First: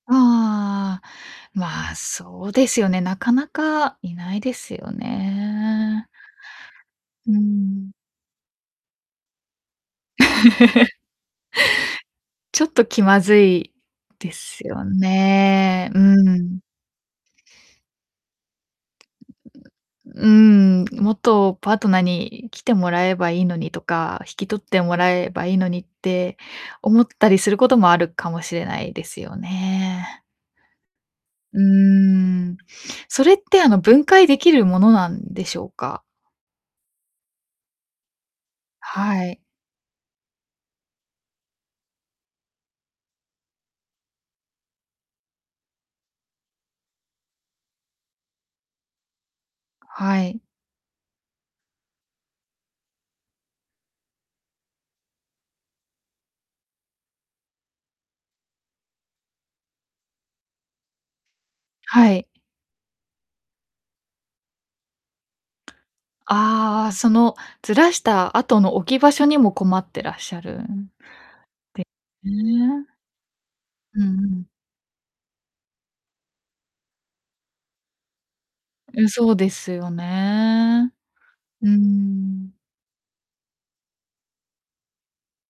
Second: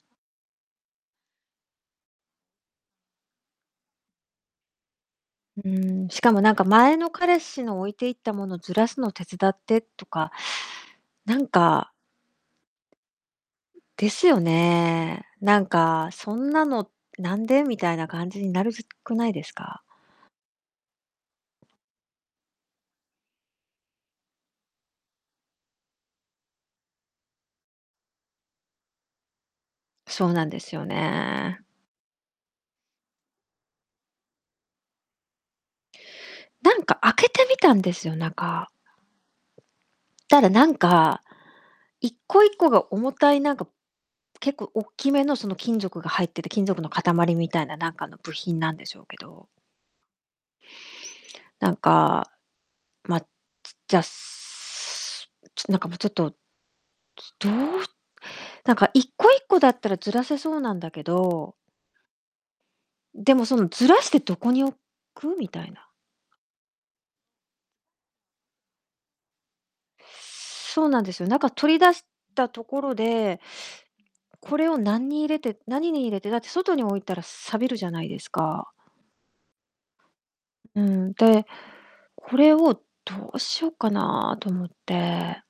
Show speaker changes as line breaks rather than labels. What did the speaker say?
ああ。ま、そうですよね、なかなかいないですよ
うん、
ね。
しかもなんか前の
う
彼氏の置
ん。
いていったものずらすの手伝ってとか、なんか
ちょっと気まずい
です
で
よ
すよ
ね。何
ね。う
かそん
ん。
なのなんでみたいな感じになるず、くないですか？
うん。もっとパートナーに、来てもらえばいいのにとか引き取ってもらえばいいのにって思ったりすることもあるかもしれないですよね。
そうなんですよね。
うん、それってあの分解できるものなんでしょうか？
なんか開けてみたんですよ、中
はい。
たらなんか1個1個が重たいなんか結構おっきめのその金属が入ってて、金属の塊みたいななんかの部品なんでしょうけど。
はい。
なんか、ま、じじゃ、すなんかもうちょっと、つどうすなんか1個1個だったらずらせそうなんだけど
はい。
でも、そのずらしてどこに置くみたいな。
ああ、そのずらした後の置き場所にも困ってらっしゃる
そう
ん
なんですよ、中取り
で
出し
[unintelligible]
たとこ
ね。
ろで
うんうん。
これをなんに入れて何に入れてだって外に置いたら錆びるじゃないですか。
うん、そうですよ
う
ね。
ん、で、
う
これ
ん。
をどうしようかなと思って。